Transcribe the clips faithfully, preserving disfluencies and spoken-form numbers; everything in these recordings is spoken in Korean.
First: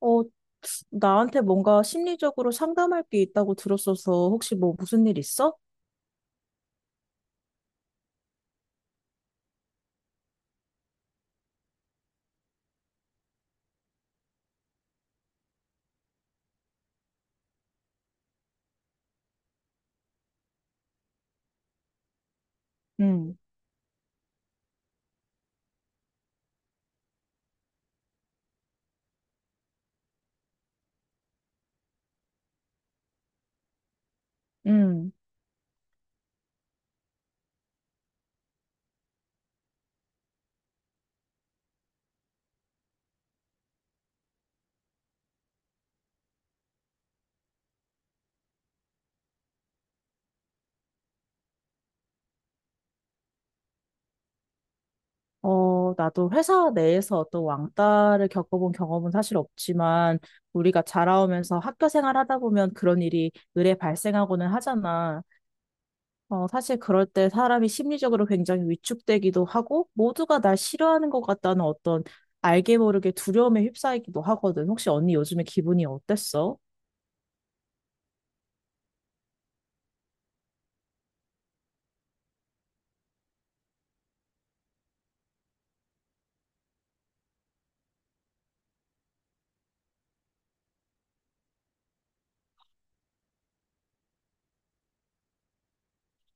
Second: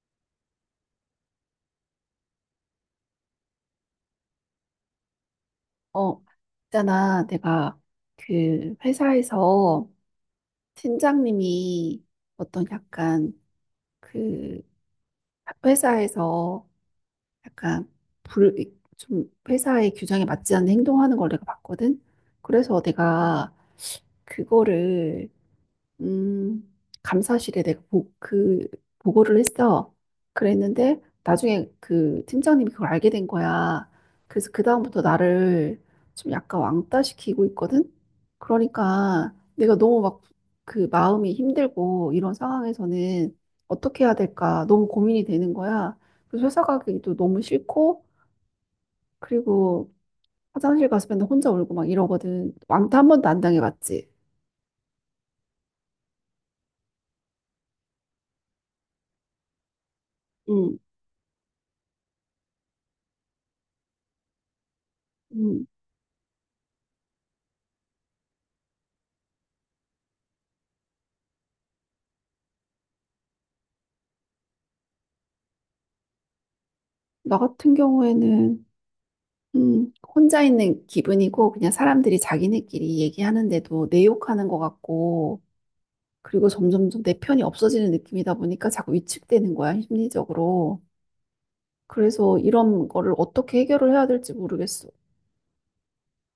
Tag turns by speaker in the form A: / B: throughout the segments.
A: 어, 나한테 뭔가 심리적으로 상담할 게 있다고 들었어서 혹시 뭐 무슨 일 있어?
B: 어, 있잖아. 내가 그 회사에서 팀장님이 어떤 약간 그 회사에서 약간 불, 좀 회사의 규정에 맞지 않는 행동하는 걸 내가 봤거든. 그래서
A: 응,
B: 내가 그거를 음, 감사실에 내가 보, 그 보고를 했어. 그랬는데 나중에 그 팀장님이 그걸 알게 된 거야. 그래서 그다음부터
A: 응.
B: 나를 좀 약간 왕따시키고 있거든. 그러니까 내가 너무 막 그 마음이 힘들고 이런 상황에서는 어떻게 해야 될까 너무 고민이 되는 거야. 그래서 회사 가기도 너무 싫고 그리고 화장실 가서 맨날 혼자 울고 막 이러거든. 왕따 한 번도 안 당해봤지.
A: 어, 나도 회사 내에서 어떤 왕따를 겪어본 경험은 사실 없지만,
B: 응,
A: 우리가 자라오면서 학교 생활하다 보면 그런 일이 의례 발생하고는 하잖아.
B: 응.
A: 어, 사실 그럴 때 사람이 심리적으로 굉장히 위축되기도 하고, 모두가 날 싫어하는 것 같다는 어떤 알게 모르게 두려움에 휩싸이기도 하거든. 혹시 언니 요즘에 기분이 어땠어?
B: 나 같은 경우에는 음, 혼자 있는 기분이고 그냥 사람들이 자기네끼리 얘기하는데도 내 욕하는 것 같고 그리고 점점점 내 편이 없어지는 느낌이다 보니까 자꾸 위축되는 거야, 심리적으로. 그래서 이런 거를 어떻게 해결을 해야 될지 모르겠어.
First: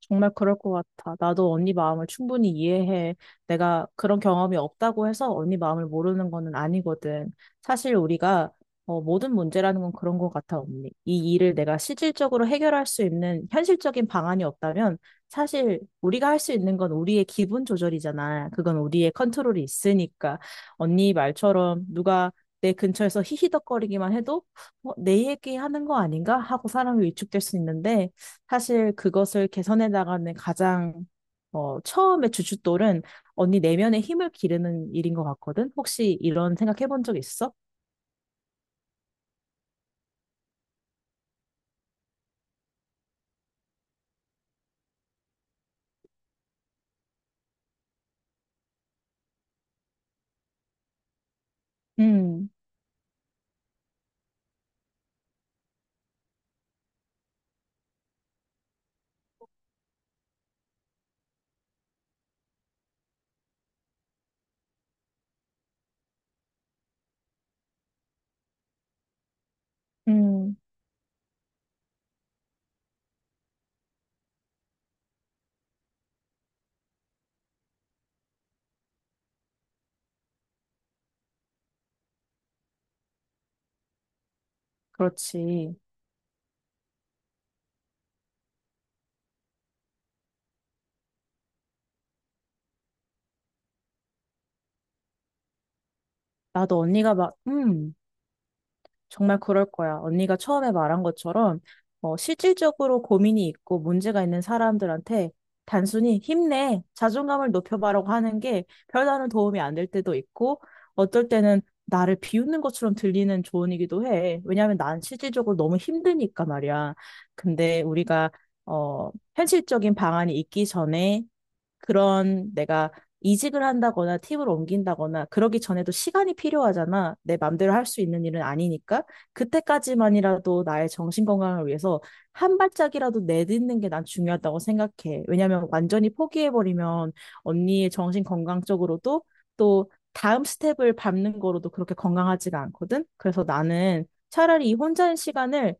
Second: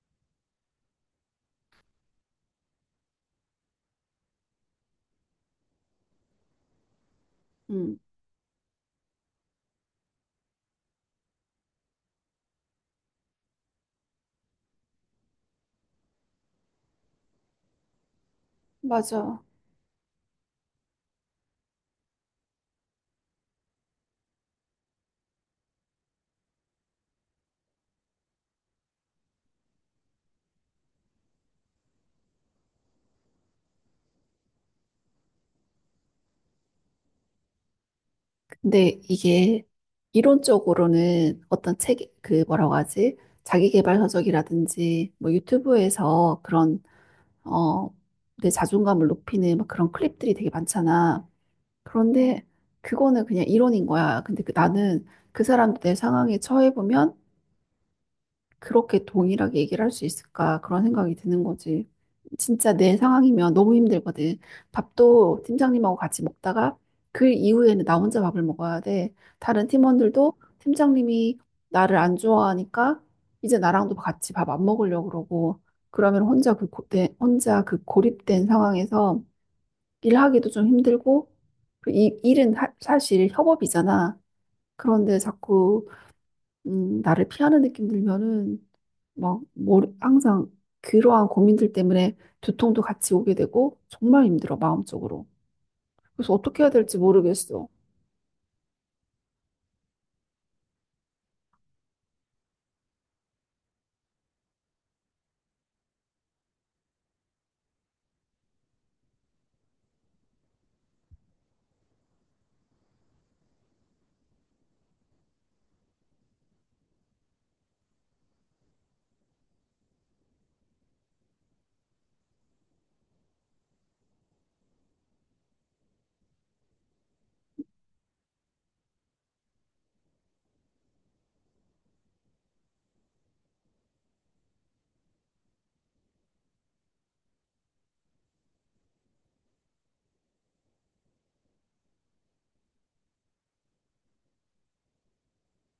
A: 정말 그럴 것 같아. 나도 언니 마음을 충분히 이해해. 내가 그런 경험이 없다고 해서 언니 마음을 모르는 거는 아니거든. 사실
B: 음,
A: 우리가 어, 모든 문제라는 건 그런 것 같아, 언니. 이 일을 내가 실질적으로 해결할 수 있는 현실적인 방안이 없다면 사실 우리가 할 수 있는 건 우리의 기분 조절이잖아. 그건 우리의
B: 맞아.
A: 컨트롤이 있으니까. 언니 말처럼 누가 내 근처에서 히히덕거리기만 해도 어, 내 얘기하는 거 아닌가 하고 사람이 위축될 수 있는데 사실 그것을 개선해 나가는 가장 어, 처음의 주춧돌은 언니 내면의 힘을 기르는 일인 것 같거든. 혹시 이런 생각해 본 적 있어?
B: 근데 이게 이론적으로는 어떤 책, 그 뭐라고 하지? 자기계발 서적이라든지 뭐 유튜브에서 그런 어, 내 자존감을 높이는 막 그런 클립들이 되게 많잖아. 그런데
A: 음,
B: 그거는 그냥 이론인 거야. 근데 그, 나는 그 사람 내 상황에 처해보면 그렇게 동일하게 얘기를 할 수 있을까? 그런 생각이 드는 거지. 진짜 내 상황이면 너무 힘들거든. 밥도 팀장님하고 같이 먹다가 그 이후에는 나 혼자 밥을 먹어야 돼. 다른 팀원들도
A: 음,
B: 팀장님이 나를 안 좋아하니까 이제 나랑도 같이 밥 안 먹으려고 그러고 그러면 혼자 그 고, 내, 혼자 그 고립된 상황에서 일하기도 좀 힘들고, 그 이, 일은 하- 사실 협업이잖아. 그런데
A: 그렇지.
B: 자꾸, 음, 나를 피하는 느낌 들면은, 막, 머리, 항상 그러한 고민들 때문에 두통도 같이 오게 되고, 정말 힘들어, 마음적으로. 그래서 어떻게 해야
A: 나도
B: 될지
A: 언니가 막,
B: 모르겠어.
A: 음, 정말 그럴 거야. 언니가 처음에 말한 것처럼 어, 실질적으로 고민이 있고 문제가 있는 사람들한테 단순히 힘내, 자존감을 높여봐라고 하는 게 별다른 도움이 안 될 때도 있고 어떨 때는 나를 비웃는 것처럼 들리는 조언이기도 해. 왜냐하면 난 실질적으로 너무 힘드니까 말이야. 근데 우리가 어, 현실적인 방안이 있기 전에 그런 내가 이직을 한다거나 팀을 옮긴다거나 그러기 전에도 시간이 필요하잖아. 내 맘대로 할 수 있는 일은 아니니까. 그때까지만이라도 나의 정신 건강을 위해서 한 발짝이라도 내딛는 게 난 중요하다고 생각해. 왜냐면 완전히 포기해버리면 언니의 정신 건강적으로도 또 다음 스텝을 밟는 거로도 그렇게 건강하지가 않거든. 그래서 나는 차라리 이 혼자인 시간을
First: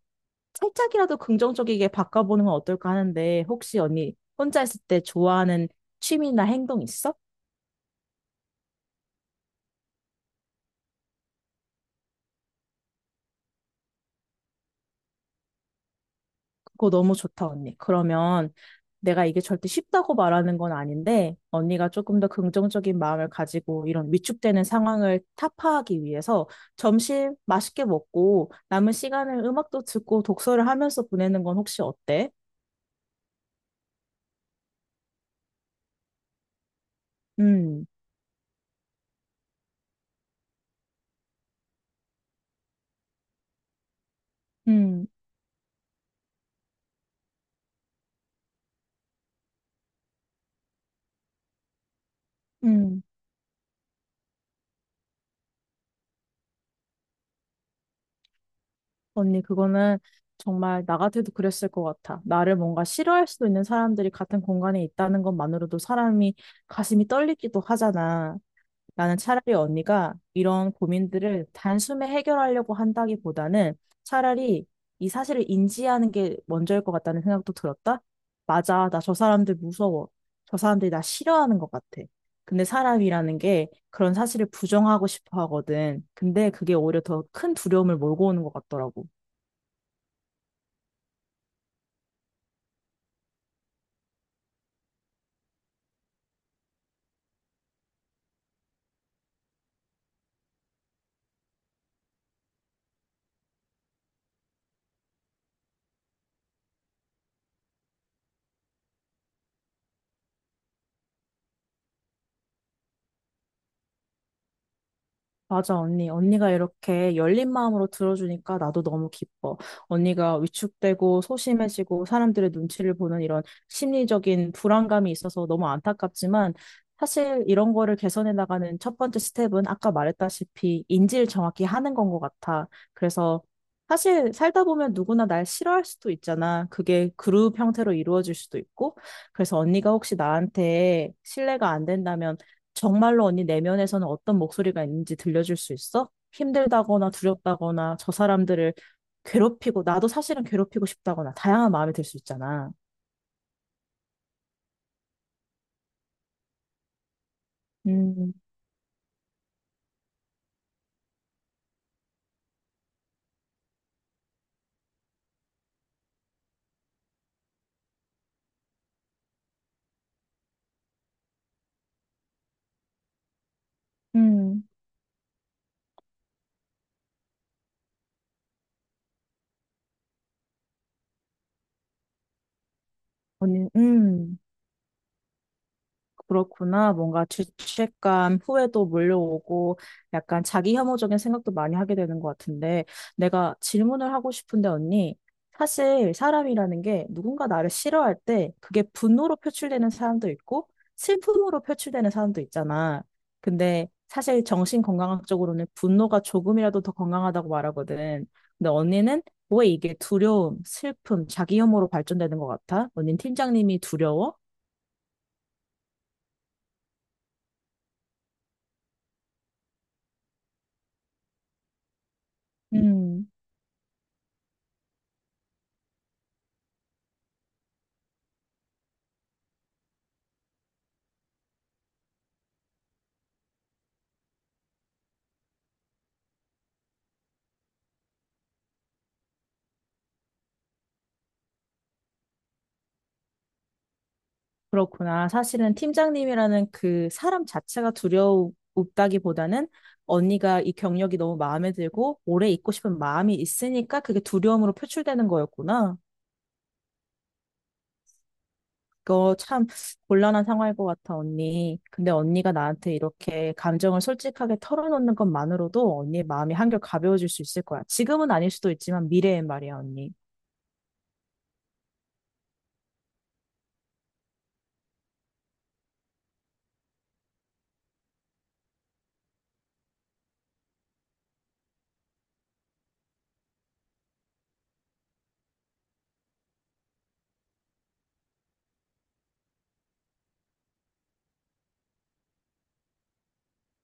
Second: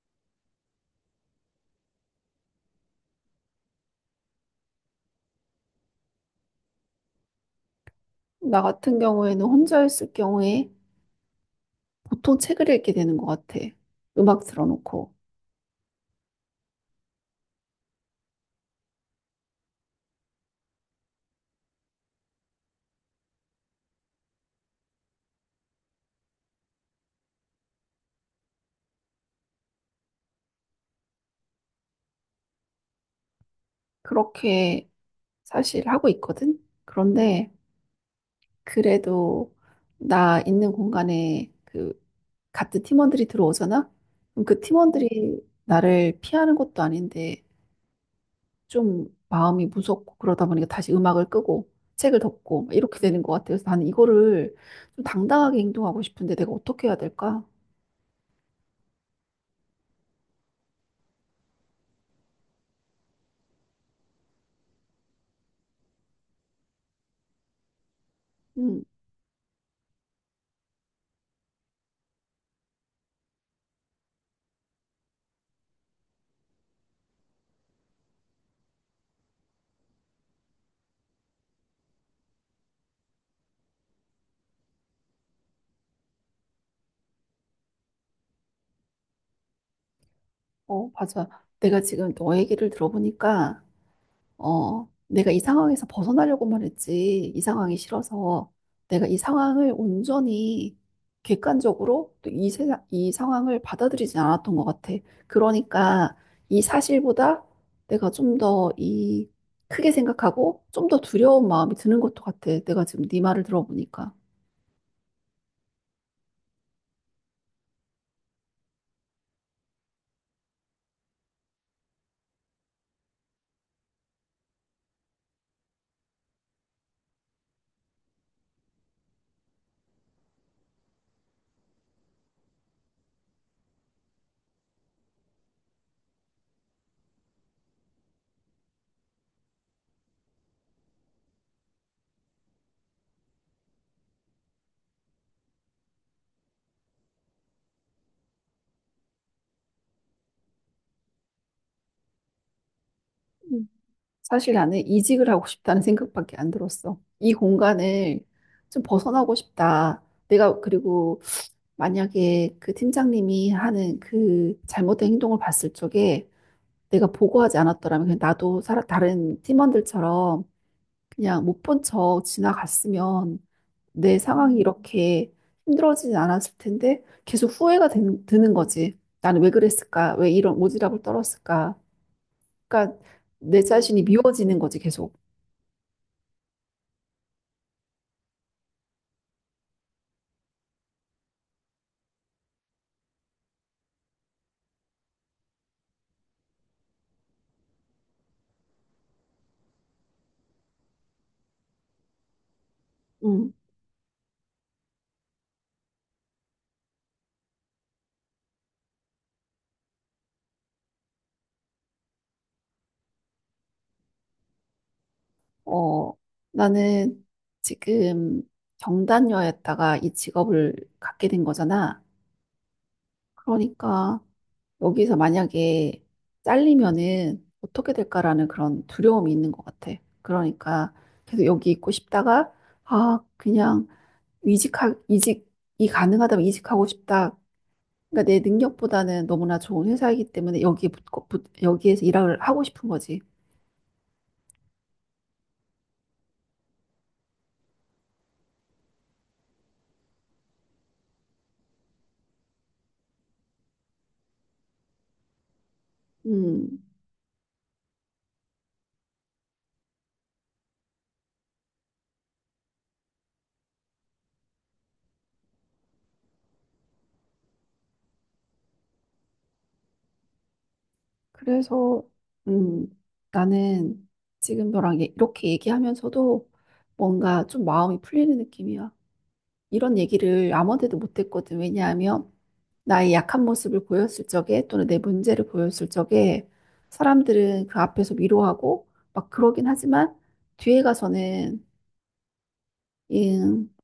A: 살짝이라도 긍정적이게 바꿔보는 건 어떨까 하는데, 혹시 언니 혼자 있을 때 좋아하는 취미나 행동 있어?
B: 나 같은 경우에는 혼자 있을 경우에 보통 책을 읽게 되는 것 같아. 음악 틀어놓고.
A: 그거 너무 좋다, 언니. 그러면 내가 이게 절대 쉽다고 말하는 건 아닌데, 언니가 조금 더 긍정적인 마음을 가지고 이런 위축되는 상황을 타파하기 위해서 점심 맛있게 먹고 남은 시간을 음악도 듣고 독서를 하면서 보내는 건 혹시 어때?
B: 그렇게 사실 하고 있거든? 그런데,
A: 음,
B: 그래도 나 있는 공간에 그 같은 팀원들이 들어오잖아? 그럼 그
A: 음,
B: 팀원들이 나를 피하는 것도 아닌데 좀 마음이 무섭고 그러다 보니까 다시 음악을 끄고 책을 덮고 이렇게
A: 음.
B: 되는 것 같아요. 그래서 나는 이거를 좀 당당하게 행동하고 싶은데 내가 어떻게 해야 될까?
A: 언니, 그거는 정말 나 같아도 그랬을 것 같아. 나를 뭔가 싫어할 수도 있는 사람들이 같은 공간에 있다는 것만으로도 사람이 가슴이 떨리기도 하잖아.
B: 음,
A: 나는 차라리 언니가 이런 고민들을 단숨에 해결하려고 한다기보다는 차라리 이 사실을 인지하는 게 먼저일 것 같다는 생각도 들었다. 맞아, 나 저 사람들 무서워. 저 사람들이 나 싫어하는 것 같아. 근데 사람이라는 게 그런 사실을 부정하고 싶어 하거든. 근데 그게 오히려 더 큰 두려움을 몰고 오는 것 같더라고.
B: 어, 맞아. 내가 지금 너 얘기를 들어보니까 어, 내가 이 상황에서 벗어나려고 말했지. 이 상황이 싫어서 내가 이 상황을 온전히 객관적으로 또 이 세상, 이 상황을 받아들이지 않았던 것 같아. 그러니까 이 사실보다 내가 좀 더 이 크게 생각하고 좀 더 두려운 마음이 드는 것도 같아. 내가 지금 네 말을 들어보니까.
A: 맞아, 언니. 언니가 이렇게 열린 마음으로 들어주니까 나도 너무 기뻐. 언니가 위축되고 소심해지고 사람들의 눈치를 보는 이런 심리적인 불안감이 있어서 너무 안타깝지만 사실 이런 거를 개선해 나가는 첫 번째 스텝은 아까 말했다시피 인지를 정확히 하는 건 것 같아. 그래서 사실 살다 보면 누구나 날 싫어할 수도 있잖아. 그게 그룹 형태로 이루어질 수도 있고. 그래서 언니가 혹시 나한테 신뢰가 안 된다면 정말로 언니 내면에서는 어떤 목소리가 있는지 들려줄 수 있어? 힘들다거나 두렵다거나 저 사람들을 괴롭히고 나도 사실은 괴롭히고 싶다거나 다양한 마음이 들 수 있잖아.
B: 음. 사실 나는 이직을 하고 싶다는 생각밖에 안 들었어. 이 공간을
A: 음,
B: 좀 벗어나고 싶다. 내가 그리고 만약에 그 팀장님이 하는 그 잘못된 행동을 봤을 적에 내가 보고하지 않았더라면 그냥 나도 살아, 다른 팀원들처럼 그냥 못 본 척 지나갔으면 내 상황이 음.
A: 음,
B: 이렇게 힘들어지진 않았을 텐데 계속 후회가 된- 드는 거지. 나는 왜 그랬을까? 왜 이런 오지랖을 떨었을까? 그러니까 내
A: 언니,
B: 자신이
A: 음.
B: 미워지는 거지, 계속.
A: 그렇구나. 뭔가 죄책감, 후회도 몰려오고 약간 자기 혐오적인 생각도 많이 하게 되는 것 같은데 내가 질문을 하고 싶은데 언니, 사실 사람이라는 게 누군가 나를 싫어할 때 그게 분노로 표출되는 사람도 있고 슬픔으로 표출되는 사람도 있잖아.
B: 음.
A: 근데 사실 정신건강학적으로는 분노가 조금이라도 더 건강하다고 말하거든. 근데 언니는 왜 이게 두려움, 슬픔, 자기 혐오로 발전되는 것 같아? 언니는 팀장님이 두려워?
B: 어, 나는 지금 경단녀였다가 이 직업을 갖게 된 거잖아.
A: 음.
B: 그러니까 여기서 만약에 잘리면은 어떻게 될까라는 그런 두려움이 있는 것 같아. 그러니까 계속 여기 있고 싶다가 아 그냥 이직하 이직이 가능하다면 이직하고 싶다. 그러니까 내 능력보다는 너무나 좋은 회사이기 때문에 여기 붙고 붙- 여기에서 일을 하고 싶은 거지.
A: 그렇구나. 사실은 팀장님이라는 그 사람 자체가 두려웠다기보다는 언니가 이 경력이 너무 마음에 들고 오래 있고 싶은 마음이 있으니까 그게 두려움으로 표출되는 거였구나.
B: 음,
A: 그거 참 곤란한 상황일 것 같아, 언니. 근데 언니가 나한테 이렇게 감정을 솔직하게 털어놓는 것만으로도 언니의 마음이 한결 가벼워질 수 있을 거야. 지금은 아닐 수도 있지만 미래엔 말이야, 언니.
B: 그래서 음, 나는 지금 너랑 얘- 이렇게 얘기하면서도 뭔가 좀 마음이 풀리는 느낌이야. 이런 얘기를 아무한테도 못했거든. 왜냐하면 나의 약한 모습을 보였을 적에 또는 내 문제를 보였을 적에 사람들은 그 앞에서 위로하고 막 그러긴 하지만 뒤에 가서는 음,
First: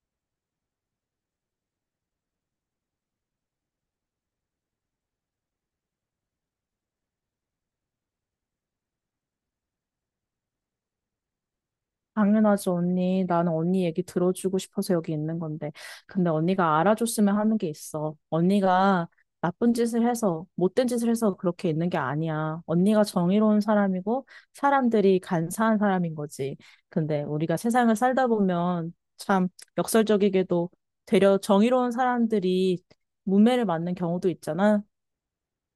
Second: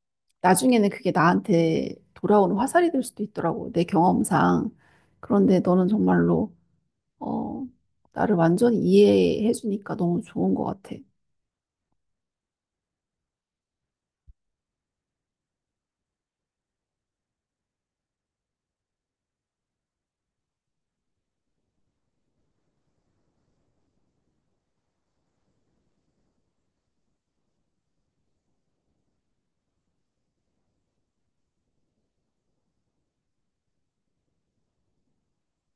B: 나중에는 그게 나한테 돌아오는 화살이 될 수도 있더라고. 내 경험상. 그런데 너는 정말로 어, 나를 완전히 이해해 주니까 너무 좋은 것 같아.
A: 당연하지, 언니. 나는 언니 얘기 들어주고 싶어서 여기 있는 건데. 근데 언니가 알아줬으면 하는 게 있어. 언니가 나쁜 짓을 해서, 못된 짓을 해서 그렇게 있는 게 아니야. 언니가 정의로운 사람이고, 사람들이 간사한 사람인 거지. 근데 우리가 세상을 살다 보면 참 역설적이게도 되려 정의로운 사람들이 문매를 맞는 경우도 있잖아.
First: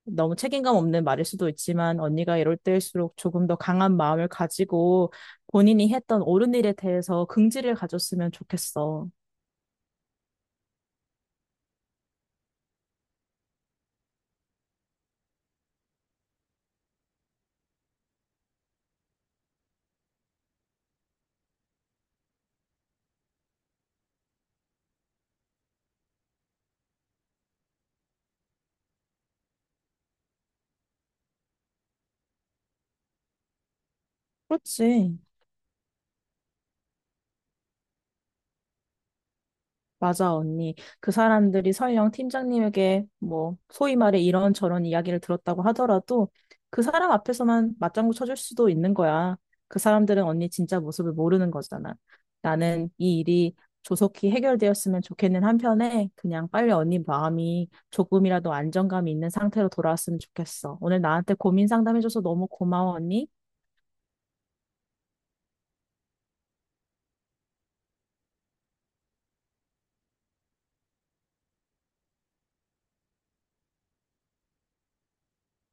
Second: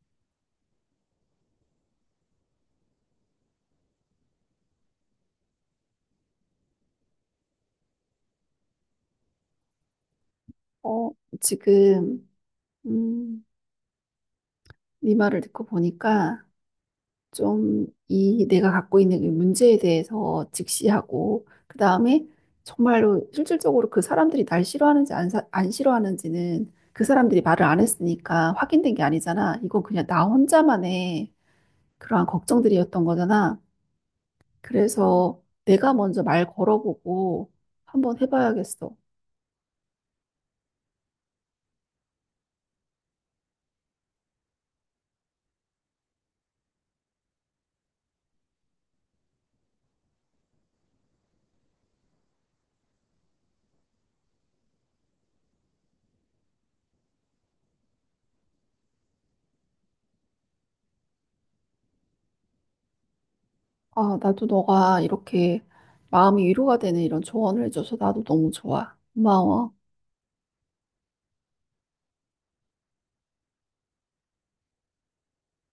A: 너무 책임감 없는 말일 수도 있지만 언니가 이럴 때일수록 조금 더 강한 마음을 가지고 본인이 했던 옳은 일에 대해서 긍지를 가졌으면 좋겠어.
B: 어, 지금 음, 네 말을 듣고 보니까 좀 이 내가 갖고 있는 이 문제에 대해서 직시하고 그다음에 정말로 실질적으로 그 사람들이 날 싫어하는지 안, 사- 안 싫어하는지는 그 사람들이 말을 안 했으니까 확인된 게 아니잖아. 이건 그냥 나 혼자만의 그러한 걱정들이었던 거잖아.
A: 그렇지.
B: 그래서 내가 먼저 말 걸어보고 한번 해봐야겠어.
A: 맞아, 언니. 그 사람들이 설령 팀장님에게 뭐, 소위 말해 이런저런 이야기를 들었다고 하더라도 그 사람 앞에서만 맞장구 쳐줄 수도 있는 거야. 그 사람들은 언니 진짜 모습을 모르는 거잖아. 나는 이 일이 조속히 해결되었으면 좋겠는 한편에 그냥 빨리 언니 마음이 조금이라도 안정감이 있는 상태로 돌아왔으면 좋겠어. 오늘 나한테 고민 상담해줘서 너무 고마워, 언니.
B: 아, 나도 너가 이렇게 마음이 위로가 되는 이런 조언을 해줘서 나도 너무 좋아. 고마워.